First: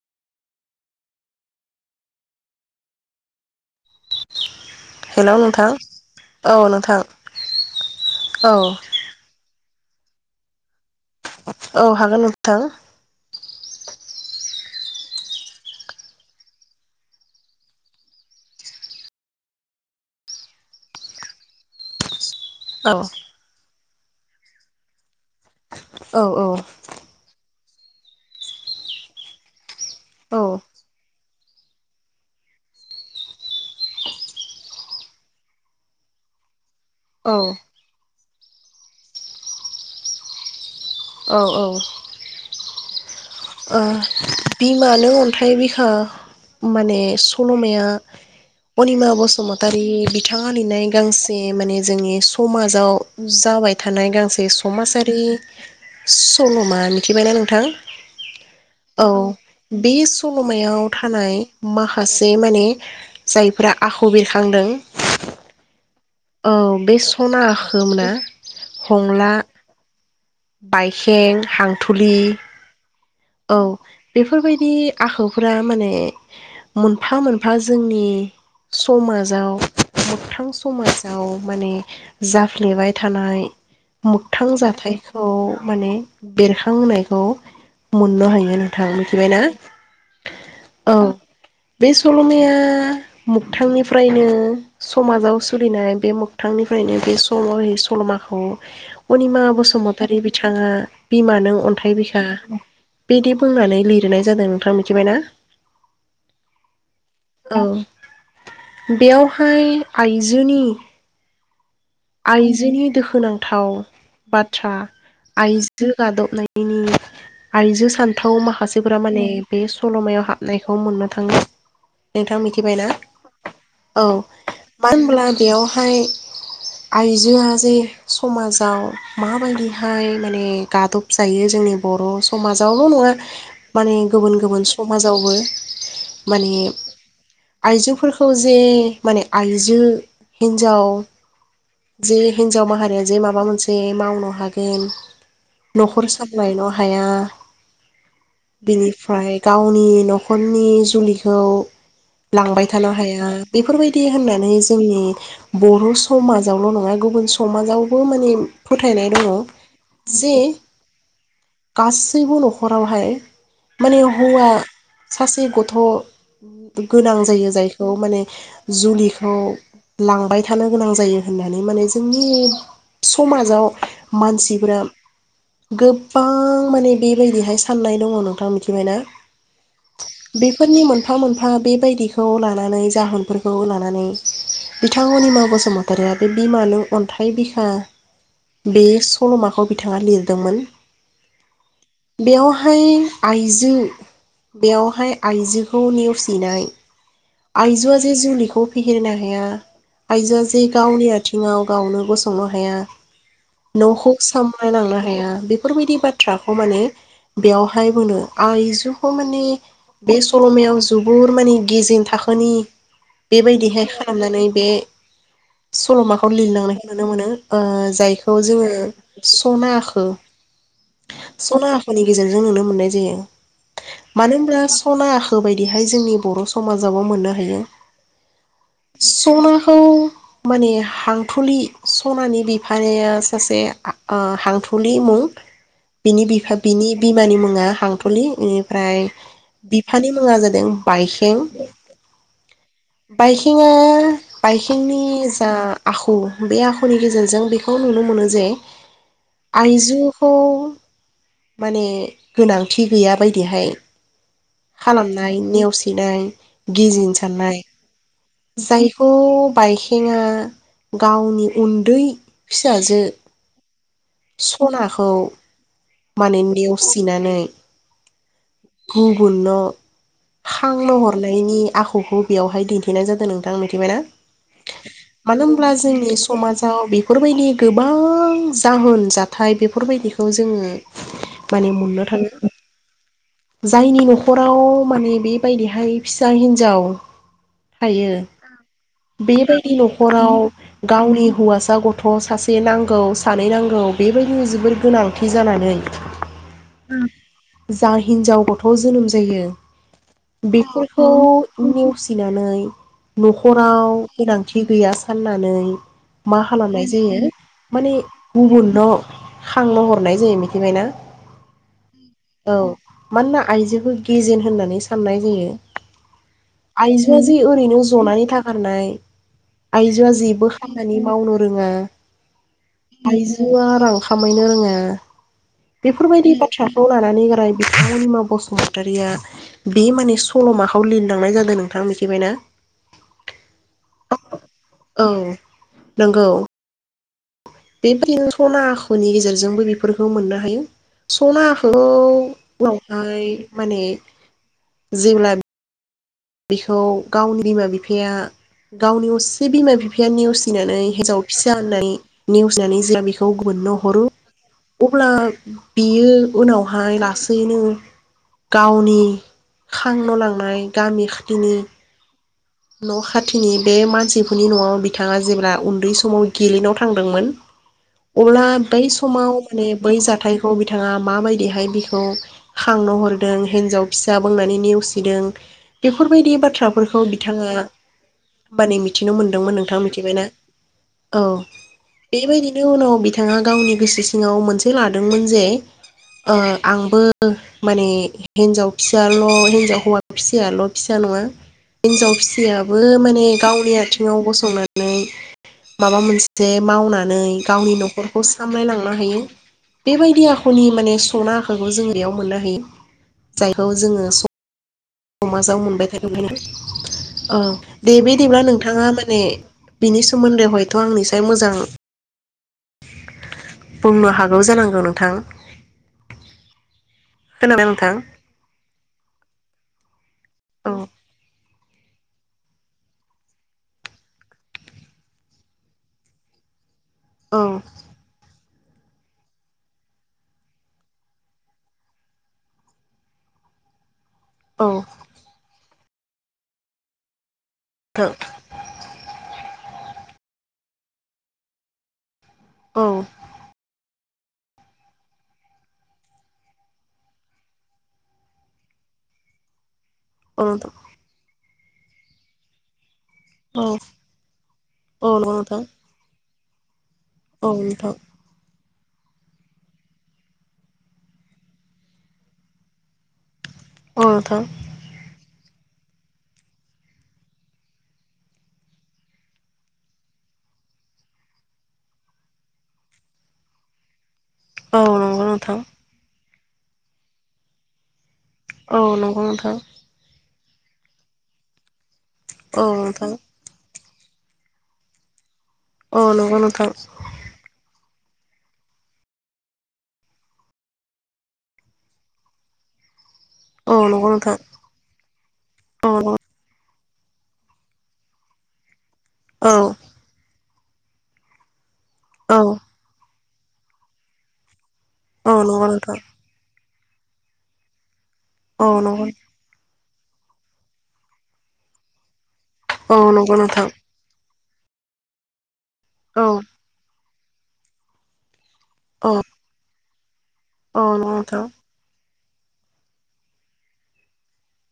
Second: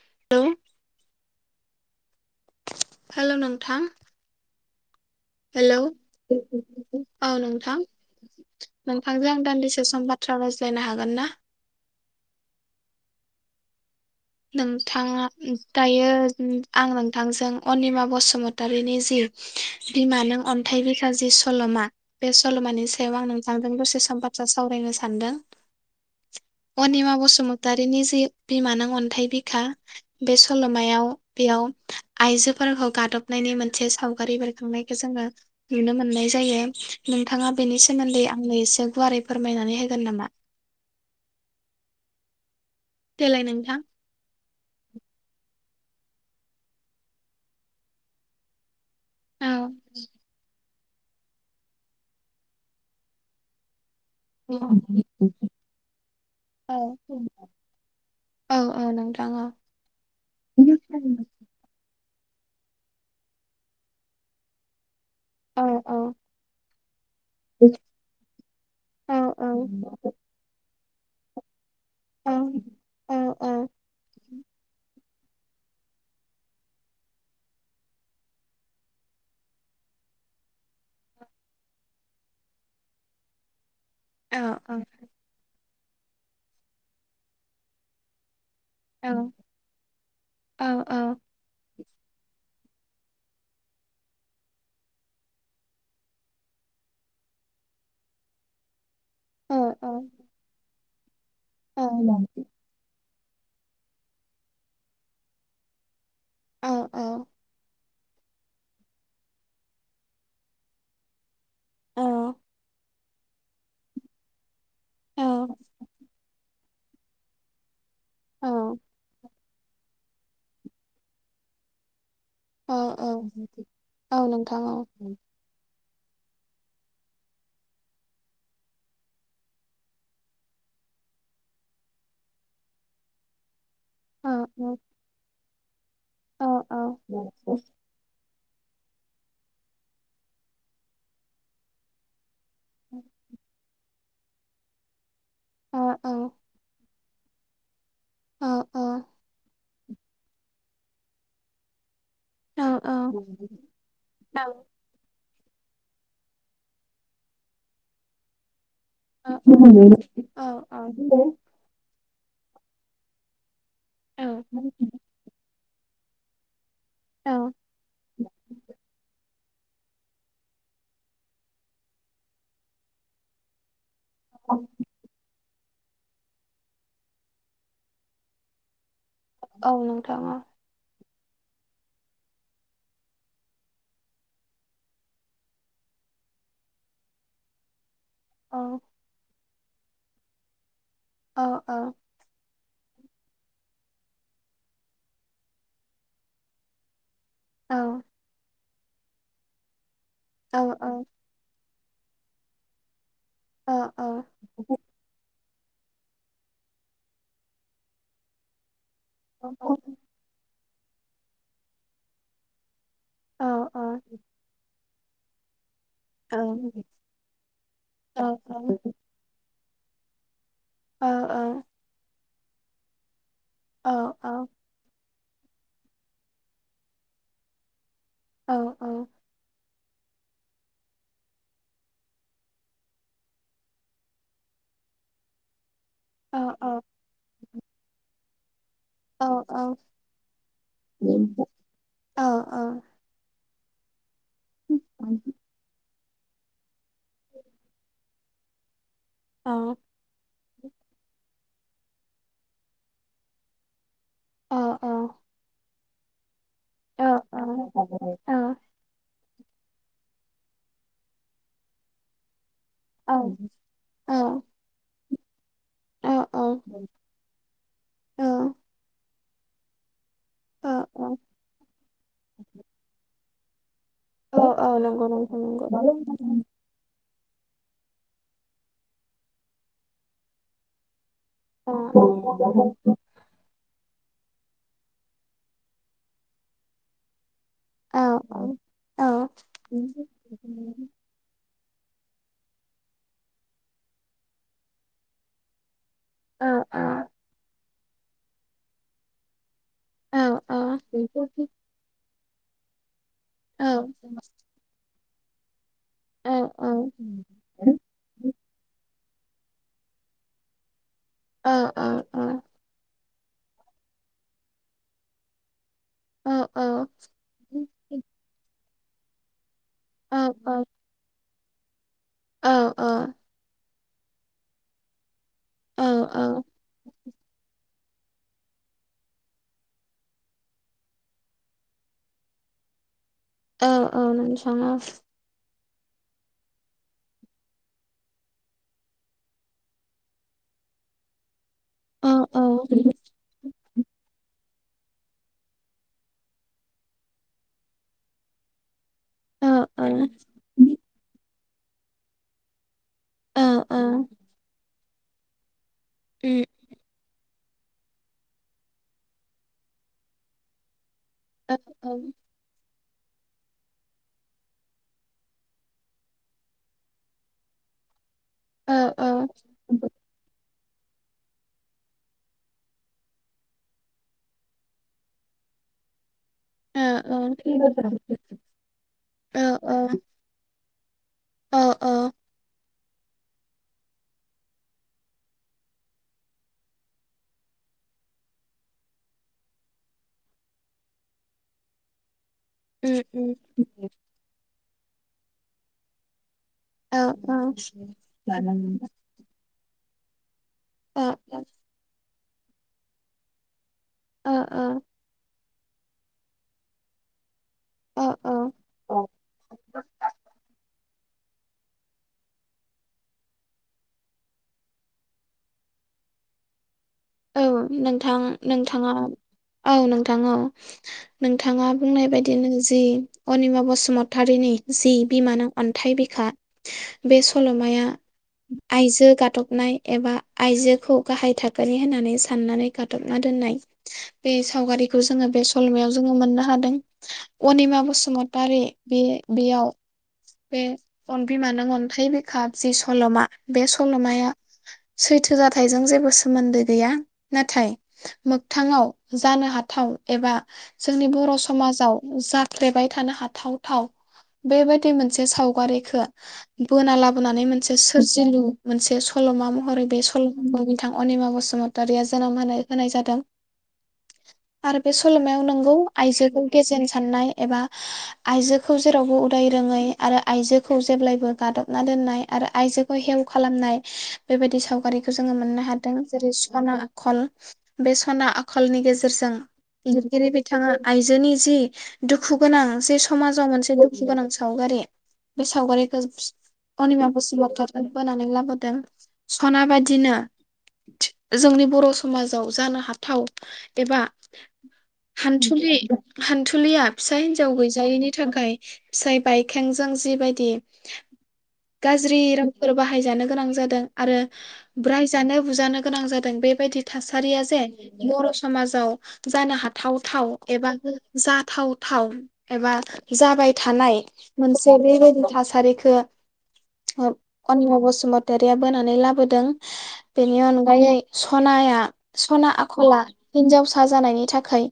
[unintelligible] हेल' नों थां हेलौ औ नोंथां औ नोंथांजों आं दान्दिसे स बाथ्रा रायज्लायनो हा औ हागोन नोंथां नोंथाङा दायो आं नोंथांजों अनिमा बसुमतारिनि जि बिमा नों अन्थाइ बिखा जि सल'मा बे सल'मानि औ सायाव आं नोंथांजों दसे बाथ्रा सावरायनो सानदों औ औ अनिमा बसुम दारिनि जि बिमानां अन थाइ बिखा बे सल'मायाव बेयाव आइजोफोरखौ गादबनायनि मोनसे सावगारि बेरखांनायखौ जोङो नुनो मोननाय जायो। औ नोंथाङा बेनि सोमोन्दै आंनो एसे गुवारै फोरमायनानै होगोन नामा? औ औ ओ देलाय नोंथां बिमानो अन्थाइ बिखा माने सल'माया अनिमा औ बसुमतारि बिथाङा लिरनाय गांसे माने जोंनि समाजाव जाबाय थानाय गांसे औ समाजारि सल'मा मिथिबायना नोंथां औ बे सल'मायाव थानाय मा फासे माने जायफ्रा आखु बेरखांदों औ औ औ बे स सना [inaudible] औ हंला औ बाइखें हां थुलि औ औ बेफोरबायदि आखुफोरा माने मोनफा मोनफा जोंनि समाजाव मोखथां समाजाव माने जाफ्लेबाय थानाय मोगथां जाथायखौ माने बेरखां होनायखौ मोननो हायो नों थां औ मिथिबायना औ बे सल'माया मोखथांनिफ्रायनो समाजाव सोलिनाय बे मोगथांनिफ्रायनो बे सल यै सल'माखौ अनिमा औ बसुमतारी बिथाङा बिमा नों अन्थाइ बिखा बिदि बुंनानै लिरनाय जादों नोंथाङा मिथिबाय ना? औ बेयावहाय आइजोनि आइजोनि दुखुनांथाव बाथ थ्रा औ औ आइजो गादबनाय इनि आइजो स सान्थौ औ माखासेफोरा माने बे सल'मायाव हाबनायखौ मोननो थाङो। नोंथां औ मिथिबायना औ औ मानो नोंथां औ होनब्ला बेयाव हाय आइजोआ जे समाजाव माबायदिहाय माने गादब जायो जोंनि बर' समाजावल' नङा माने औ गुबुन गुबुन समाजावबो औ माने औ आइजोफोरखौज जे माने आइजो हिन्जाव जे हिनजाव माहारिया जे माबा मोनसे माव बहा गोन। औ न'खर सामलायन हा थाया। औ बिनिफ्राय गाव गावनि न'खरनि जुलिखौ लांबाय औ थानो नोंथां हाया बेफोरबायदि होननानै जोंनि बर' समाज जाव ल नङा गुबुन समाजावबो माने फोथायनाय दङ ओ औ औ सैबो न'खरावहाय माने हौवा सासे गथ थ गोनां जायो जायखौ माने जुलिखौ लांबाय थानो गोनां जायो होननानै माने जोंनि समाजाव मानसिफोरा गोबां माने बेबायदिहाय साननाय दंङ नोंथां मिथिबायना औ नोंथांङा बेफोरनि मोनफा मोनफा बे बायदिखौ लानानै जाहोनफोरखौ लानानै बिथां अनिमा बसुमतारी बे बिमानि अन्थाइ बिखा बे सल'माखौ बिथाङा लिरदोंमोन ओ ओ बेहाय आइजो बेवहाय आइजोखौ नेवसिनाय आइजोआ जे जुलिखौ फेहेरनो हाया आइजोआ जे गावनि आथिङाव गावनो गसंनो हाया नखौ सामलायलांनो हाया बे बेफोरबायदि बाथ्राखौ माने बेयावहाय बुंदों आइजु माने बे सल'मायाव जुबुर माने गेजेन थाखोनि बेबायदिहाय खालामनानै बे सल'माखौ लिरलांनायखौ नुनो मोनो ओ जायखौ जोङो स'ना खो स'ना नि गेजे नुनो मोननाय जायो मानो होनब्ला स'ना बायदिहाय जोंनि बर' समाज बिजाबाव मोननो हायो औ औ खौ माने हांथुलि स'नानि बिफाया सासे ओ हांथुलि मुं बिनि बिफा बिनि बिमानि मुङा हांथुलि ओमफ्राय बिफानि मुङा जादों बायखें औ औ [unintelligible] बाइखेंनि जा आखु बे आखु नि गेजेरजों बेखौ नुनो मोनो। जे आइजोखौ माने गोनांथि गैया बायदिहाय खालामनाय नेवसिनाय गिजिन औ औ औ साननाय औ जायखौ पायखेंआ गावनि उन्दै फिसाजो औ औ सना खौ औ मानिन्दियाव सिनानै औ अन औ खां हरनायनि आखुखौ बेवहाय दिन्थिनाय जादों नों निसिम औ औ नंगौ नंगौ मानो नंगौ होनब्ला जोंनि समाजाव बे बेफोरबायदि गोबां जाहोन जाथाय बेफोरबायदिखौ जोङो औ माने मोननो थांङा जायनि न'खराव माने बेबायदिहाय फिसा हिन्जाव औ थायो औ बेबायदि न'खराव गावनि हौवासा बा गथ' सासे नांगौ सानै नांगौ बेबायदिनो जोबोर गोनांथि जानानै औ उम जाहोयो हिनजाव गथ' जोनोम जायो बेफोरखौ फिनानै औ न'खराव गोनांथि गैया फाननानै मा खालामनाय जायो माने गुबुनल' खांनो हरनाय जायो मिथिबायना औ औ औ मानोना आइजोखौ गेजेन होननानै साननाय जायो। आइजोआ जे ओरैनो जनायनि थाखाय थानाय आयजोआ जेबो खामानि मावनो फोरोङा आइजोआ खामायनो रोङा औ बेफोरबायदि बाथ्राखौ लानानै राय बिथां अनिमा बसुमतारिया बे माने सल'माखौ लिरलांनाय जादों नोंथा मिथिबायना। औ औ औ नंगौ। बेबायदिनो सना आखुनि गेजेरजोंबो बेफोरखौ मोननो हायो सना खौ औ औ उनावहाय माने जिवलान बिखौ गावनि बिमा बिफाया गावनि असे औ बिमा औ बिफाया नेवसिनानै हिजाव फिसा होननाय नेवसिनानै जेहा बेखौ मोननो हरो अब्ला बियो उनावहाय लास्ट थैनो गावनि खांन' लांनाय गामि। औ खाथिनि औ। न' खाथिनि बे मानसिफोरनि न'आव बिथाङा जेब्ला उन्दै समाव गेलेनायाव थांदोंमोन। अब्ला बै औ समाव माने औ बै जाथाय खौ बिथाङा माबायदिहाय बिखौ खांनो हरदों हिनजाव फिसा बुंनानै नेवसिदों बेफोरबायदि बाथ्राफोरखौ होमब नै मिथिनो मोनदोंमोन नोंथाङां मिथिबायना? औ बेबायदिनो उनाव बिथाङा गावनि गोसो सिङाव मोनसे लादोंमोन जे ओ आंबो माने हिन्जाव फिसाल' हिनजाव हौवा फिसायल' फिसा नङा हिनजाव फि खुयाबो माने गावनि आथिङाव गसंना नै माबा मोनसे जे मावनानै गावनि न'खरखौ सामलायलांनो हायो। बेबायदि आ खुनि माने सना ओ आखूखौ जों बेयाव मोनो हा हो जाय खौ जोङो स ओ अमाजों मोनबाय थागोन औ। दे ओ बेदिब्ला नोंथाङा ओ माने बिनि सोमोन्दै हयथ' आंनि स मोजां बुंनो हागौ जानांगौ नोंथां । औ नोंथां नोंथाङा औ नों नोंगौ औ नोंथाङा बुंनाय बायदिनो जि अनिमा बसुमतारीनि जि बिमानो अन्थाइ बिखा बे औ सल'माया आयजो गाथबनाय एबा आयजोखौ गाहाय थाखोनि होननानै साननानै गथबना दोननाय बे औ सावगारिखौ जोङो बे सलमायाव जोङो मोननो हादों अनिमा नोंथां बसुमतारी बे बेयाव बे पनबि मान मन थायबाय काबजि औ सल'मा बे सल'माया थाया सैथो जथायजों जेबो सोमोनदै गैया नाथाय मोगथाङाव जानो हाथाव एबा औ नोंथां जोंनि बर' स समाजाव जाल्फेबाय थानो औ हाथावथाव बेबायदि औ मोनसे नंगौ नोंथां सावगारिखौ बोना लाबोनानै औ मोनसे नोंथां सोरजिलु मोनसे सल'मा महरै बे सल'माखौ बिथां अनिमा बसु बसुमतारिया जोनोम होनाय होनाय जादों आरो बे सल'मायाव नों गौ आइजोखौ गेजेन साननाय एबा आइजोखौ जेरावबो उदाय रोङै आरो आइजोखौ जेब्लायबो गादबना दोननाय आरो आइजोखौ हेव खालामनाय बेबायदि सावगारिखौ औ जोङो नोंथां मोननो हादों जेरै बानो आखल बे स साना औ आखलनि नंगौ गेजेरजों नोंथां लिरगिरि बिथांआ आयजोनि जि दुखु गोनां जे औ समाजाव मोनसे गोनां सावगारि बे सावगारि नंगौ नोंथां औ नोंथां औ नंगौ नोंथां अनेमा बसुमतारी बोनानै लाबोदों सना बादिनो जोंनि बर' समाजाव जानो हाथाव औ एबा नंगौ नोंथां हान्थुलि औ हान्थुलिया फिसा हिन्जाव गैजायैनि थाखाय फिसाइ औ बाइखेंजों जिबायदि गाज्रि औ रांफोर बाहायजानो गोनां जादों आरो ब्रायजानो औ नंगौ बुजानो नोंथां गोनां जादों बेबायदि थासारियाखै । बर' औ समाजाव नंगौ जानो हाथाव थाव एबा गो जाथाव थाव एबा औ नंगौ जाबाय नोंथां थानाय मोनसे बेबायदि थासारि [inaudible] औ अनिम बसुमत तारिया बोनानै लाबोदों बिनियाव औ फ्रायै नंगौ नोंथां सनाया सना आखला हिनजावसा जानायनि थाखाय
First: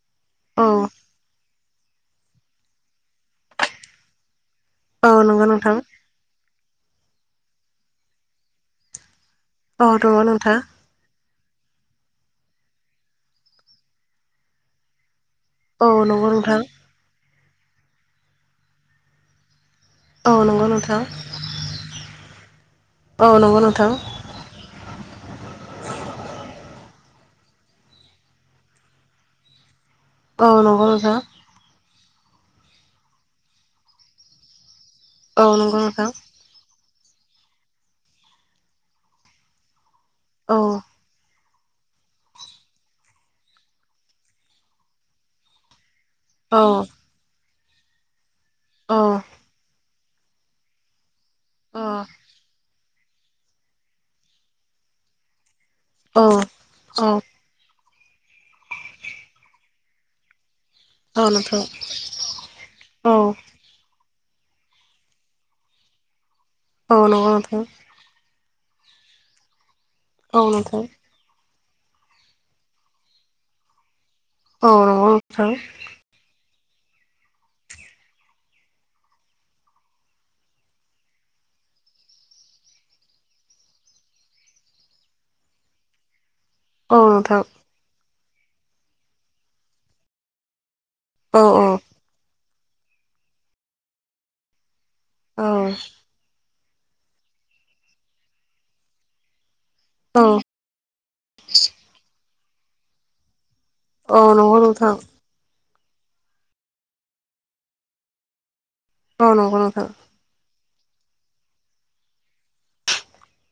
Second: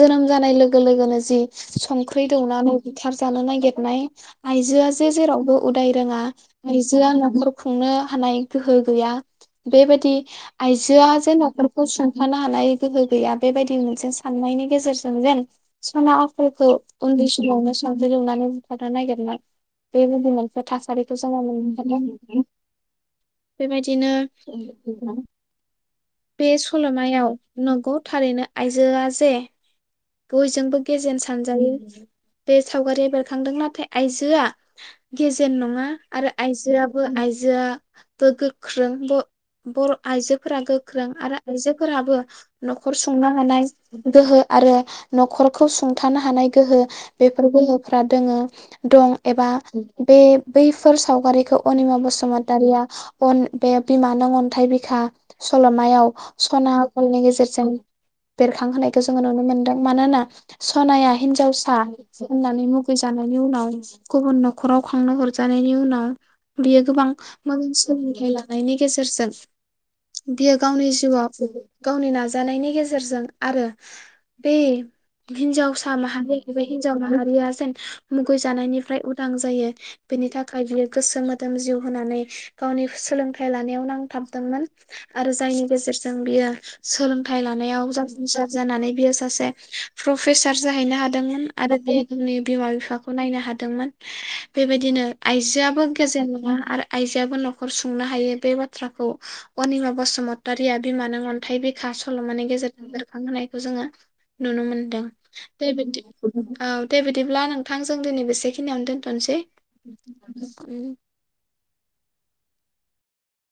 जोनोम जानाय औ लोगो लोगोनो जि संख्रि दौनानै बुथारजानो नागिरनाय आयजोआ जे औ नंगौ जेरावबो नोंथां उदाय रोंङा आइजो आ नखर खुंनो हानाय गोहो गैया। औ बेबायदि नंगौ नोंथां आइजोआ जेन न फोरखौ सुंथानो हानाय गोहो गैया बेबायदि मोनसे साननायनि गेजेरजों जेन औ सना नंगौ नोंथां आखलखौ उनदैसि सिगांवानो संख्रि दौनानै बुथारनो नागिरनाय बेबायदि औ नंगौ मोनसे नोंथां थासारिखौ जोङो मोनबोदों । औ नंगौ नोंथां बेबायदिनो नोंथां । बे सलमायाव नोंगौ थारैनो आइजोआ जे औ बयजोंबो नंगौ गेजेन नोंथां सानजायो बे सावगारिया बेरखांदों नाथाय आइजोआ औ गेजेन नंगौ नङा नोंथां आरो आइजोआ ब बो आइजोआ बो गोख्रों ब बर औ आइजोफोरा गो आरो आइजोफोराबो नखर संनो हानाय गोहो आरो नखरखौ सु सुंथानो हानाय औ गोहो बे फोर गोहोफ्रा दोंङो दं एबा बे बैफोर सावगारि खौ अनिमा औ बसुमतारिया अन बे बिमा नों अन्थाइ बिखा सल'मायाव सना औ औ आखलनि गेजेरजों बेरखांहोनायखौ जोङो नुनो मोनदों मानोना सनाया औ नोंथां हिनजावसा होननानै मुगै औ जानायनि उनाव गुबुन न'खराव खांनो हरजानायनि उनाव बियो औ गोबां नंगौ नोंथां मोजां सोलोंथाइ ला नाइनि गेजेरजों औ बियो नोंथां गावनि जिउआव गावनि नाजानायनि गेजेरजों आरो बे औ नंगौ नोंथां हिनजावसा माहारि बे हिनजाव माहारिया जेन मुगै जानायनिफ्राय उदां जायो बेनि थाखाय बियो गोसो मोदोम जिउ होनानै गावनि सोलोंथाइ लानायाव नांथाबदोंमोन। आरो जायनि गेजेरजों बियो औ सोलोंथाइ नोंथां लानायाव जा फुंसार जानानै बियो सासे प्रफेसार जाहैनो औ हादोंमोन आरो बि [unintelligible] बिमा-बिफाखौ नायनो हादोंमोन बेबायदि दिनो औ आइजोआबो गजेन नङा आरो आइजोआबो न'खर सुंनो हायो बे बाथ्राखौ अनिमा बसुमतारिया बिमा नों अन्थाइ बिखा सल'मानि गेजे जों बेखां होनाय खौ जोङो औ नंगौ नुनो नोंथां मोनदों। दे बिदि औ दे बिदिब्ला नोंथां जों दिनै बेसे खिनिआवनो औ दोनथ'नोसै नंगौ नोंथां । उम।